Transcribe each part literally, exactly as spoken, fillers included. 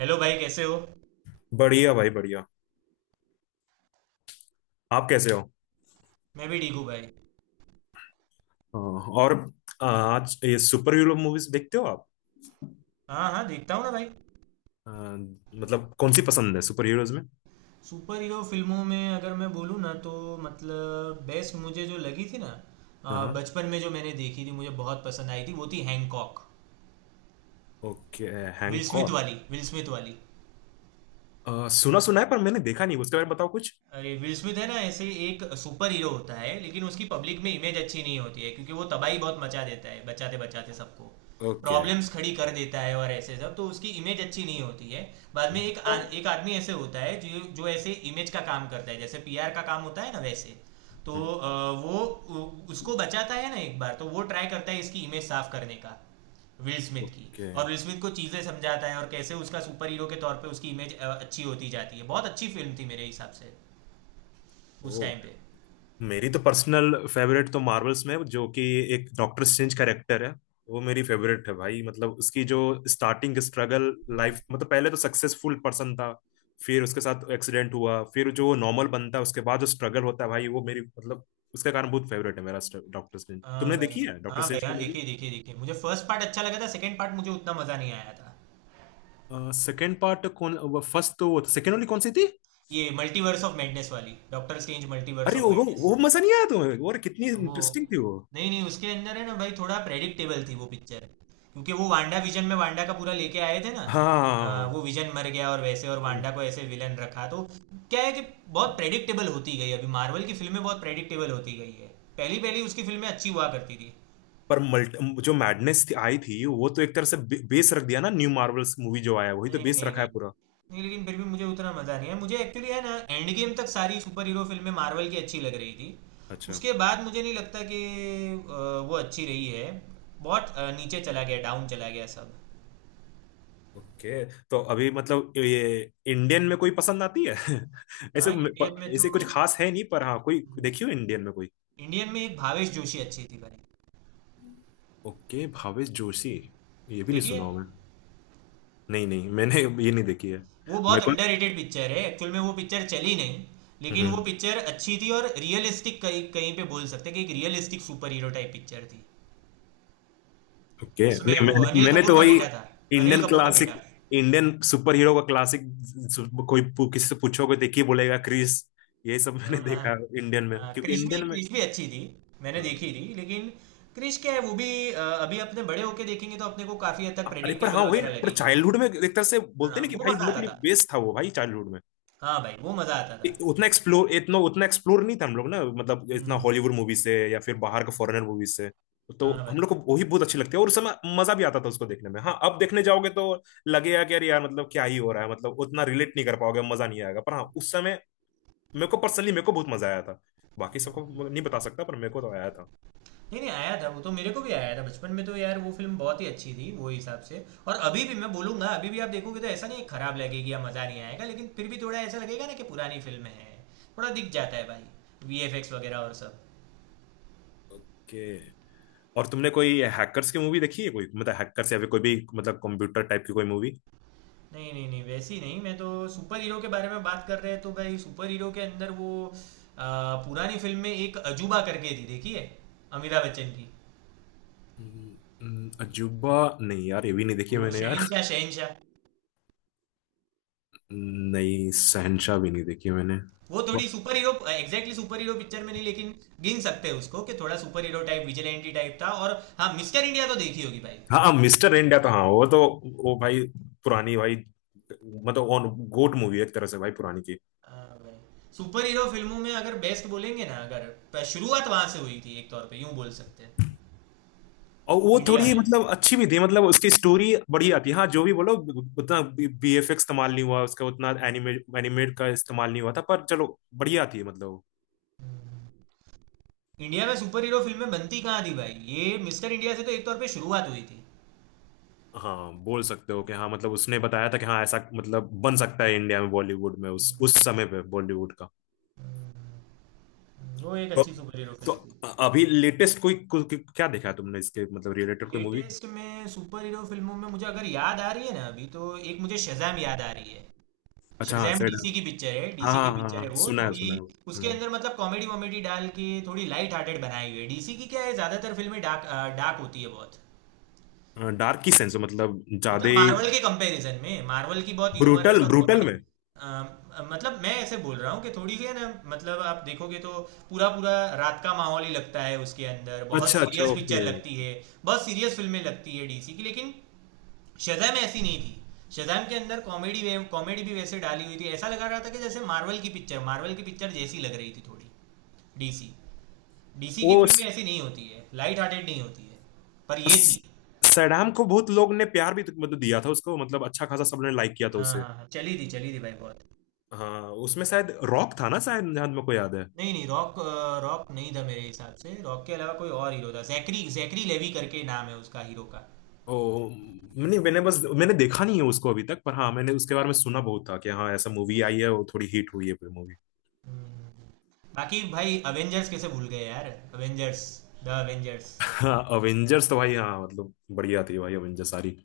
Hello भाई कैसे हो। बढ़िया भाई बढ़िया। आप कैसे हो। मैं भी ठीक हूँ भाई। अ, और अ, आज ये सुपर हीरो मूवीज देखते हो आप। हाँ हाँ देखता हूँ ना भाई। अ, मतलब कौन सी पसंद है सुपर हीरोज में। सुपर हीरो फिल्मों में अगर मैं बोलूँ ना तो मतलब बेस्ट मुझे जो लगी थी ना अ, हाँ। बचपन में जो मैंने देखी थी मुझे बहुत पसंद आई थी वो थी Hancock. Okay. Will Smith Hancock. वाली विल स्मिथ वाली। अ, सुना सुना है पर मैंने देखा नहीं, उसके बारे में बताओ कुछ। अरे विल स्मिथ है ना, ऐसे एक सुपर हीरो होता है लेकिन उसकी पब्लिक में इमेज अच्छी नहीं होती है क्योंकि वो तबाही बहुत मचा देता है बचाते बचाते सबको। ओके। प्रॉब्लम्स खड़ी कर देता है और ऐसे सब, तो उसकी इमेज अच्छी नहीं होती है। बाद में एक हम्म। आ, एक आदमी ऐसे होता है जो जो ऐसे इमेज का काम करता है, जैसे पीआर का काम होता है ना वैसे। तो हम्म। अ, वो उ- उसको बचाता है ना एक बार, तो वो ट्राई करता है इसकी इमेज साफ करने का। विल स्मिथ की। ओके। और विल स्मिथ को चीज़ें समझाता है और कैसे उसका सुपर हीरो के तौर पे उसकी इमेज अच्छी होती जाती है। बहुत अच्छी फिल्म थी मेरे हिसाब से उस ओ। टाइम पे। मेरी तो पर्सनल फेवरेट तो मार्वल्स में है, जो कि एक डॉक्टर स्ट्रेंज कैरेक्टर है। वो मेरी फेवरेट है भाई, मतलब उसकी जो स्टार्टिंग स्ट्रगल लाइफ, मतलब पहले तो सक्सेसफुल पर्सन था, फिर उसके साथ एक्सीडेंट हुआ, फिर जो नॉर्मल बनता है उसके बाद जो स्ट्रगल होता है भाई वो मेरी मतलब उसका कारण बहुत फेवरेट है मेरा। डॉक्टर स्ट्रेंज हाँ तुमने भाई। देखी है, डॉक्टर हाँ भाई स्ट्रेंज की हाँ, मूवी? देखिए देखिए देखिए, मुझे फर्स्ट पार्ट अच्छा लगा था, सेकंड पार्ट मुझे उतना मजा नहीं आया था। सेकंड पार्ट कौन, फर्स्ट तो, वो सेकंड वाली कौन सी थी? ये मल्टीवर्स ऑफ मैडनेस वाली, डॉक्टर स्ट्रेंज मल्टीवर्स अरे ऑफ वो मैडनेस। वो मजा नहीं आया तुम्हें, और कितनी तो वो, इंटरेस्टिंग थी वो। नहीं नहीं, उसके अंदर है ना भाई थोड़ा प्रेडिक्टेबल थी वो पिक्चर। क्योंकि वो वांडा विजन में वांडा का पूरा लेके आए थे ना। अ, हाँ। वो विजन मर गया और वैसे और वांडा को ऐसे विलन रखा तो क्या है कि बहुत प्रेडिक्टेबल होती गई। अभी मार्वल की फिल्में बहुत प्रेडिक्टेबल होती गई है। पहली पहली उसकी फिल्में अच्छी हुआ करती थी। पर मल्ट जो मैडनेस थी आई थी वो तो एक तरह से बे, बेस रख दिया ना, न्यू मार्वल्स मूवी जो आया है, वही तो नहीं बेस नहीं रखा है नहीं। पूरा। नहीं लेकिन फिर भी मुझे उतना मज़ा नहीं है। मुझे एक्चुअली है ना एंड गेम तक सारी सुपर हीरो फिल्में मार्वल की अच्छी लग रही थी। अच्छा उसके बाद मुझे नहीं लगता कि अ, वो अच्छी रही है। बहुत अ, नीचे चला गया, डाउन चला गया सब। ओके। तो अभी मतलब ये इंडियन में कोई पसंद आती है ऐसे। हाँ इंडियन प- में तो, ऐसे कुछ खास है नहीं पर हाँ कोई देखियो इंडियन में कोई। इंडियन में एक भावेश जोशी अच्छी थी भाई। ओके भावेश जोशी। ये भी नहीं देखिए, सुना हूं मैं। नहीं नहीं, मैंने ये नहीं देखी है। वो बहुत मेरे अंडररेटेड पिक्चर है, एक्चुअल में वो पिक्चर चली नहीं लेकिन को। वो पिक्चर अच्छी थी और रियलिस्टिक कहीं कहीं पे बोल सकते हैं कि एक realistic superhero type picture थी। ओके, उसमें नहीं वो मैंने अनिल मैंने कपूर तो का वही बेटा था। अनिल इंडियन कपूर का क्लासिक, बेटा। इंडियन सुपर हीरो का क्लासिक। सु- कोई पू- किसी से पूछोगे देखिए बोलेगा क्रिस, ये सब मैंने हाँ हाँ। देखा इंडियन में, हाँ क्योंकि क्रिश भी, इंडियन में क्रिश भी अच्छी थी। मैंने हाँ, देखी थी लेकिन क्रिश क्या है वो भी अ, अभी अपने बड़े होके देखेंगे तो अपने को काफी हद तक अरे पर प्रेडिक्टेबल हाँ वही ना, वगैरह पर लगेगी। चाइल्डहुड में एक तरह से बोलते हाँ ना कि वो भाई हम मजा लोग आता के था। लिए बेस्ट था वो भाई चाइल्डहुड में। हाँ भाई वो मजा आता था। उतना एक्सप्लोर इतना उतना एक्सप्लोर नहीं था हम लोग ना, मतलब इतना हम्म। हॉलीवुड मूवी से या फिर बाहर के फॉरेनर मूवी से। तो हाँ हम भाई। लोग को वही बहुत अच्छी लगती है, और उस समय मजा भी आता था उसको देखने में। हाँ, अब देखने जाओगे तो लगेगा कि यार यार, मतलब क्या ही हो रहा है, मतलब उतना रिलेट नहीं कर पाओगे, मजा नहीं आएगा, पर हाँ उस समय मेरे को पर्सनली मेरे को बहुत मजा आया था। बाकी सबको नहीं बता सकता पर मेरे को तो आया था। नहीं नहीं, आया था वो तो मेरे को भी आया था बचपन में, तो यार वो फिल्म बहुत ही अच्छी थी वो हिसाब से। और अभी भी मैं बोलूंगा अभी भी आप देखोगे तो ऐसा नहीं, खराब लगेगी या मजा नहीं आएगा, लेकिन फिर भी थोड़ा ऐसा लगेगा ना कि पुरानी फिल्म है। थोड़ा दिख जाता है भाई, वीएफएक्स वगैरह और सब। कि और तुमने कोई हैकर्स की मूवी देखी है कोई, मतलब हैकर्स या फिर कोई भी मतलब कंप्यूटर टाइप की कोई मूवी? नहीं नहीं नहीं, वैसी नहीं, मैं तो सुपर हीरो के बारे में बात कर रहे हैं, तो भाई सुपर हीरो के अंदर वो आ, पुरानी फिल्म में एक अजूबा करके थी, देखी है? अमिताभ बच्चन की। अजूबा, नहीं यार ये भी नहीं देखी है वो मैंने यार। शहनशाह, शहनशाह। नहीं, शहनशाह भी नहीं देखी मैंने। वो वो- थोड़ी superhero exactly superhero picture में नहीं लेकिन गिन सकते हैं उसको कि थोड़ा superhero type vigilante type था। और हाँ, मिस्टर इंडिया तो देखी होगी भाई। हाँ मिस्टर इंडिया तो हाँ वो तो, वो भाई पुरानी भाई, मतलब ऑन गोट मूवी है एक तरह से भाई पुरानी की। हाँ भाई। सुपर हीरो फिल्मों में अगर बेस्ट बोलेंगे ना, अगर प- शुरुआत वहां से हुई थी एक तौर पे यूं बोल सकते हैं और वो इंडिया थोड़ी में। मतलब अच्छी भी थी, मतलब उसकी स्टोरी बढ़िया थी, हाँ जो भी बोलो, उतना बीएफएक्स इस्तेमाल नहीं हुआ उसका, उतना एनिमे एनिमेट का इस्तेमाल नहीं हुआ था, पर चलो बढ़िया थी मतलब। इंडिया में सुपर हीरो फिल्में बनती कहाँ थी भाई, ये मिस्टर इंडिया से तो एक तौर पे शुरुआत हुई थी। हाँ बोल सकते हो कि हाँ, मतलब उसने बताया था कि हाँ ऐसा मतलब बन सकता है इंडिया में, बॉलीवुड में, उस उस समय पे बॉलीवुड का। वो एक तो, अच्छी सुपर हीरो तो फिल्म थी। अ- अभी लेटेस्ट कोई कोई- कोई- क्या देखा है तुमने इसके मतलब रिलेटेड कोई मूवी? लेटेस्ट में सुपर हीरो फिल्मों में मुझे अगर याद आ रही है ना अभी, तो एक मुझे शज़ैम याद आ रही है। अच्छा हाँ शज़ैम सैड। डीसी की पिक्चर है, हाँ डीसी की हाँ हाँ पिक्चर है। हाँ, वो सुना है थोड़ी, सुना है वो। उसके हम्म। अंदर मतलब कॉमेडी वॉमेडी डाल के थोड़ी लाइट हार्टेड बनाई हुई है। डीसी की क्या है, ज़्यादातर फिल्में डार्क, डार्क होती है बहुत। डार्क की सेंस मतलब ज्यादा मतलब मार्वल के कंपैरिजन में, मार्वल की बहुत ह्यूमरस ब्रूटल, और ब्रूटल कॉमेडी। में। मतलब मैं ऐसे बोल रहा हूँ कि थोड़ी सी है ना, मतलब आप देखोगे तो पूरा पूरा रात का माहौल ही लगता है, उसके अंदर बहुत अच्छा अच्छा, सीरियस पिक्चर ओके। लगती है। बहुत सीरियस फिल्में लगती है डीसी की, लेकिन शज़ैम ऐसी नहीं थी। शज़ैम के अंदर कॉमेडी वे कॉमेडी भी वैसे डाली हुई थी, ऐसा लगा रहा था कि जैसे मार्वल की पिक्चर, मार्वल की पिक्चर जैसी लग रही थी थोड़ी। डीसी, डीसी वो की फिल्में स- ऐसी नहीं होती है, लाइट हार्टेड नहीं होती है, पर ये थी। स- सैडाम को बहुत लोग ने प्यार भी तो मतलब दिया था उसको, मतलब अच्छा खासा सबने लाइक किया था हाँ उसे। हाँ हाँ, चली थी चली थी भाई बहुत। हाँ, उसमें शायद रॉक था ना शायद, जहां मेरे को याद है। नहीं नहीं रॉक, अ, रॉक नहीं था मेरे हिसाब से। रॉक के अलावा कोई और हीरो था, जैकरी, जैकरी लेवी करके नाम है उसका, हीरो का। ओ, मैंने मैंने बस मैंने देखा नहीं है उसको अभी तक, पर हाँ मैंने उसके बारे में सुना बहुत था कि हाँ ऐसा मूवी आई है, वो थोड़ी हिट हुई है मूवी। हम्म। बाकी भाई अवेंजर्स कैसे भूल गए यार। Avengers, the Avengers. हाँ अवेंजर्स तो भाई हाँ, मतलब बढ़िया थी भाई अवेंजर्स सारी।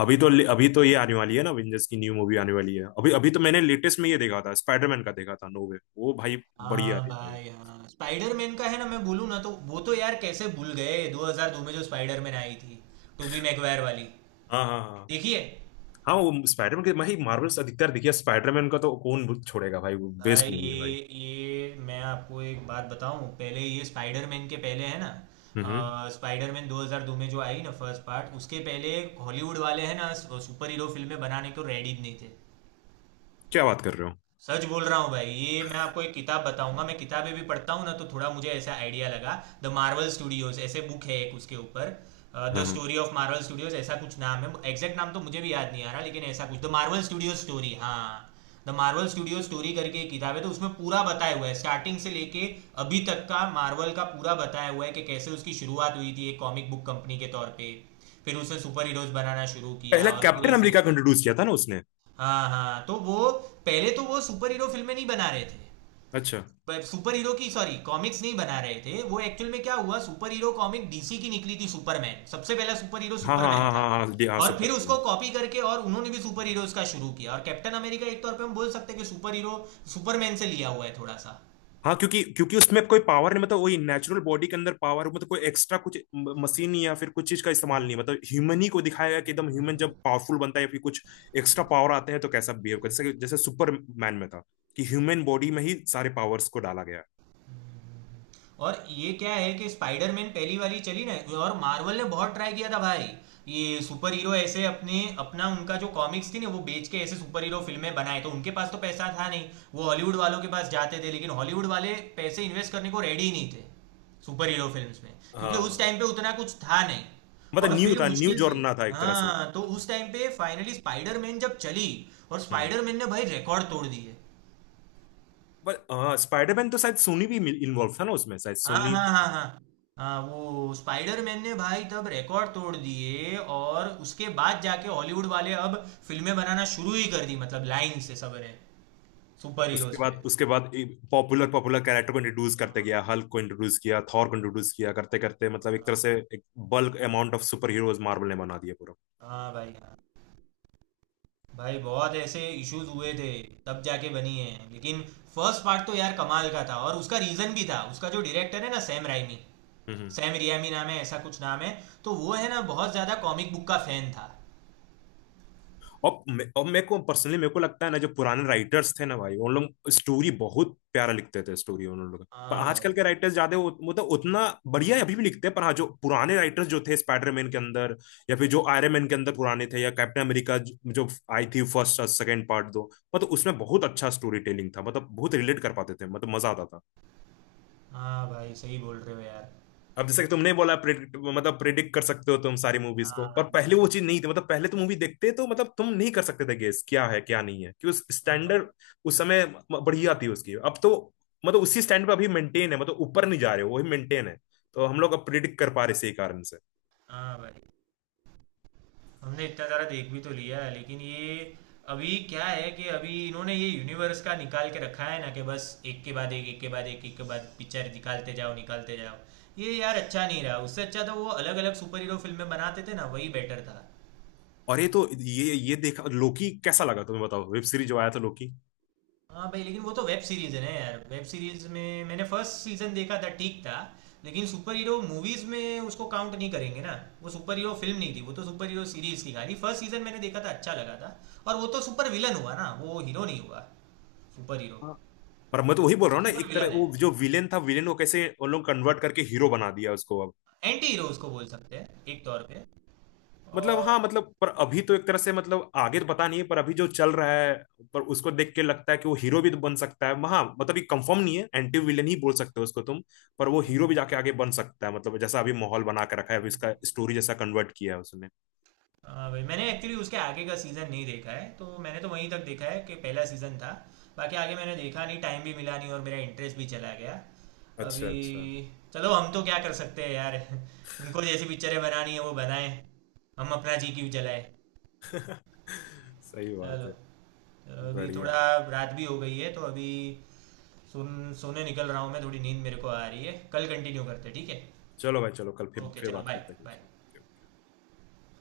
अभी तो अभी तो ये आने वाली है ना, अवेंजर्स की न्यू मूवी आने वाली है, अभी अभी तो मैंने लेटेस्ट में ये देखा था, स्पाइडरमैन का देखा था नो वे वो भाई, बढ़िया हाँ थी भाई। भाई हाँ, स्पाइडरमैन का है ना, मैं बोलूँ ना तो वो तो यार कैसे भूल गए, दो हज़ार दो में जो स्पाइडरमैन आई थी, टोबी मैगवायर वाली। हाँ हाँ हाँ देखिए हाँ, वो स्पाइडरमैन के भाई मार्वल्स अधिकतर देखिए, स्पाइडरमैन का तो कौन छोड़ेगा भाई, वो भाई, बेस्ट मूवी है भाई। ये ये मैं आपको एक बात बताऊं, पहले ये स्पाइडरमैन के पहले है ना, हम्म। हम्म। स्पाइडरमैन दो हज़ार दो में जो आई ना फर्स्ट पार्ट, उसके पहले हॉलीवुड वाले हैं ना सुपर हीरो फिल्में बनाने को रेडी नहीं थे। क्या बात कर रहे हो। सच बोल रहा हूँ भाई। ये मैं आपको एक किताब बताऊंगा, मैं किताबें भी पढ़ता हूँ ना, तो थोड़ा मुझे ऐसा आइडिया लगा। द मार्वल स्टूडियोज ऐसे बुक है एक उसके ऊपर। द हाँ हाँ, स्टोरी ऑफ मार्वल स्टूडियोज, ऐसा कुछ नाम है, एग्जैक्ट नाम तो मुझे भी याद नहीं आ रहा, लेकिन ऐसा कुछ द मार्वल स्टूडियो स्टोरी, हाँ, द मार्वल स्टूडियो स्टोरी करके एक किताब है। तो उसमें पूरा बताया हुआ है स्टार्टिंग से लेके अभी तक का मार्वल का पूरा बताया हुआ है कि कैसे उसकी शुरुआत हुई थी एक कॉमिक बुक कंपनी के तौर पे। फिर उसने सुपर हीरोज बनाना शुरू किया पहला और फिर कैप्टन ऐसे, अमेरिका को इंट्रोड्यूस किया था ना उसने। हाँ हाँ, तो वो पहले तो वो सुपर हीरो फिल्में नहीं बना रहे थे, अच्छा। सुपर हीरो की, सॉरी, कॉमिक्स नहीं बना रहे थे वो। एक्चुअल में क्या हुआ, सुपर हीरो कॉमिक डीसी की निकली थी, सुपरमैन, सबसे पहला सुपर हीरो हाँ हाँ सुपरमैन हाँ हाँ था। हाँ हाँ हाँ, हाँ, और फिर सुपर। उसको कॉपी करके और उन्होंने भी सुपर हीरोज का शुरू किया। और कैप्टन अमेरिका एक तौर पे हम बोल सकते हैं कि सुपर हीरो, सुपरमैन से लिया हुआ है थोड़ा सा। हाँ क्योंकि क्योंकि उसमें कोई पावर नहीं, मतलब वही नेचुरल बॉडी के अंदर पावर, मतलब कोई एक्स्ट्रा कुछ मशीन या फिर कुछ चीज का इस्तेमाल नहीं, मतलब ह्यूमन ही को दिखाया गया कि एकदम ह्यूमन जब पावरफुल बनता है या फिर कुछ एक्स्ट्रा पावर आते हैं तो कैसा बिहेव कर, जैसे जैसे सुपरमैन में था, कि ह्यूमन बॉडी में ही सारे पावर्स को डाला गया। और ये क्या है कि स्पाइडरमैन पहली वाली चली ना, और मार्वल ने बहुत ट्राई किया था भाई, ये सुपर हीरो ऐसे अपने, अपना उनका जो कॉमिक्स थी ना वो बेच के ऐसे सुपर हीरो फिल्में बनाए, तो उनके पास तो पैसा था नहीं। वो हॉलीवुड वालों के पास जाते थे, लेकिन हॉलीवुड वाले पैसे इन्वेस्ट करने को रेडी ही नहीं थे सुपर हीरो फिल्म में, क्योंकि उस हाँ टाइम पे उतना कुछ था नहीं। मतलब और न्यू फिर था न्यू मुश्किल से, जॉर्ना था एक तरह से वो। हाँ, तो उस टाइम पे फाइनली स्पाइडरमैन जब चली और हम्म। स्पाइडरमैन ने भाई रिकॉर्ड तोड़ दिए। बट हाँ स्पाइडरमैन तो शायद सोनी भी इन्वॉल्व था ना उसमें, शायद हाँ सोनी। हाँ हाँ हाँ हाँ। वो स्पाइडरमैन ने भाई तब रिकॉर्ड तोड़ दिए, और उसके बाद जाके हॉलीवुड वाले अब फिल्में बनाना शुरू ही कर दी, मतलब लाइन से सब ने सुपर उसके हीरोज पे। बाद उसके बाद पॉपुलर पॉपुलर कैरेक्टर को इंट्रोड्यूस करते हाँ। गया, हल्क को इंट्रोड्यूस किया, थॉर को इंट्रोड्यूस किया, करते करते मतलब एक तरह से एक bulk amount of super heroes Marvel ने बना दिया पूरा। हाँ भाई हाँ भाई, बहुत ऐसे इश्यूज हुए थे तब जाके बनी है। लेकिन फर्स्ट पार्ट तो यार कमाल का था, और उसका रीजन भी था, उसका जो डायरेक्टर है ना, सैम राइमी, हम्म। सैम रियामी नाम है, ऐसा कुछ नाम है। तो वो है ना बहुत ज्यादा कॉमिक बुक का फैन था। और मे- और मेरे को पर्सनली मेरे को लगता है ना, जो पुराने राइटर्स थे ना भाई, उन लोग स्टोरी बहुत प्यारा लिखते थे स्टोरी उन लोग, पर हाँ आजकल भाई। के राइटर्स ज्यादा उत- मतलब उतना बढ़िया अभी भी लिखते हैं, पर हाँ जो पुराने राइटर्स जो थे स्पाइडरमैन के अंदर या फिर जो आयरन मैन के अंदर पुराने थे, या कैप्टन अमेरिका जो आई थी फर्स्ट और सेकेंड पार्ट, दो मतलब उसमें बहुत अच्छा स्टोरी टेलिंग था, मतलब बहुत रिलेट कर पाते थे, मतलब मजा आता था। हाँ भाई सही बोल रहे हो यार। अब जैसे कि तुमने बोला predict- मतलब प्रिडिक्ट कर सकते हो तुम सारी मूवीज को, पर हाँ। पहले वो चीज नहीं थी, मतलब पहले तुम मूवी देखते तो मतलब तुम नहीं कर सकते थे गेस क्या है क्या नहीं है, कि उस हाँ भाई। स्टैंडर्ड उस समय बढ़िया थी उसकी। अब तो मतलब उसी स्टैंड पर अभी मेंटेन है, मतलब ऊपर नहीं जा रहे हो, वही मेंटेन है, तो हम लोग अब प्रिडिक्ट कर पा रहे इसी कारण से। हाँ भाई, हमने इतना सारा देख भी तो लिया है, लेकिन ये, अभी क्या है कि अभी इन्होंने ये यूनिवर्स का निकाल के रखा है ना, कि बस एक के बाद एक, एक के बाद एक, एक के बाद पिक्चर निकालते जाओ निकालते जाओ। ये यार अच्छा नहीं रहा। उससे अच्छा तो वो अलग अलग सुपर हीरो फिल्में बनाते थे ना, वही बेटर था। और ये तो ये ये देखा, लोकी कैसा लगा तुम्हें बताओ, वेब सीरीज जो आया था लोकी? हाँ भाई, लेकिन वो तो वेब सीरीज है ना यार। वेब सीरीज में मैंने फर्स्ट सीजन देखा था, ठीक था, लेकिन सुपर हीरो मूवीज में उसको काउंट नहीं करेंगे ना। वो सुपर हीरो फिल्म नहीं थी, वो तो सुपर हीरो सीरीज थी। खाली फर्स्ट सीजन मैंने देखा था, अच्छा लगा था। और वो तो सुपर विलन हुआ ना, वो हीरो नहीं हुआ, सुपर हीरो। हाँ पर मैं तो वही बोल वो रहा तो हूँ ना, सुपर एक तरह विलन है, वो जो विलेन था, विलेन को कैसे उन लोग कन्वर्ट करके हीरो बना दिया उसको अब, एंटी हीरो उसको बोल सकते हैं एक तौर पे। मतलब हाँ, और मतलब पर अभी तो एक तरह से, मतलब आगे तो पता नहीं है पर अभी जो चल रहा है, पर उसको देख के लगता है कि वो हीरो भी तो बन सकता है। हाँ मतलब ये कंफर्म नहीं है, एंटी विलन ही बोल सकते हो उसको तुम, पर वो हीरो भी जाके आगे बन सकता है, मतलब जैसा अभी माहौल बना के रखा है, अभी इसका स्टोरी जैसा कन्वर्ट किया है उसने। हाँ भाई, मैंने एक्चुअली उसके आगे का सीज़न नहीं देखा है, तो मैंने तो वहीं तक देखा है कि पहला सीज़न था। बाकी आगे मैंने देखा नहीं, टाइम भी मिला नहीं और मेरा इंटरेस्ट भी चला गया अच्छा अभी। अच्छा। चलो हम तो क्या कर सकते हैं यार, उनको जैसी पिक्चरें बनानी है वो बनाए, हम अपना जी क्यों चलाए। सही चलो, बात है। चलो अभी बढ़िया। थोड़ा रात भी हो गई है, तो अभी सुन, सोने निकल रहा हूँ मैं, थोड़ी नींद मेरे को आ रही है, कल कंटिन्यू करते हैं, ठीक है। चलो भाई चलो, कल फिर ओके, फिर चलो बात बाय करते हैं बाय। कुछ।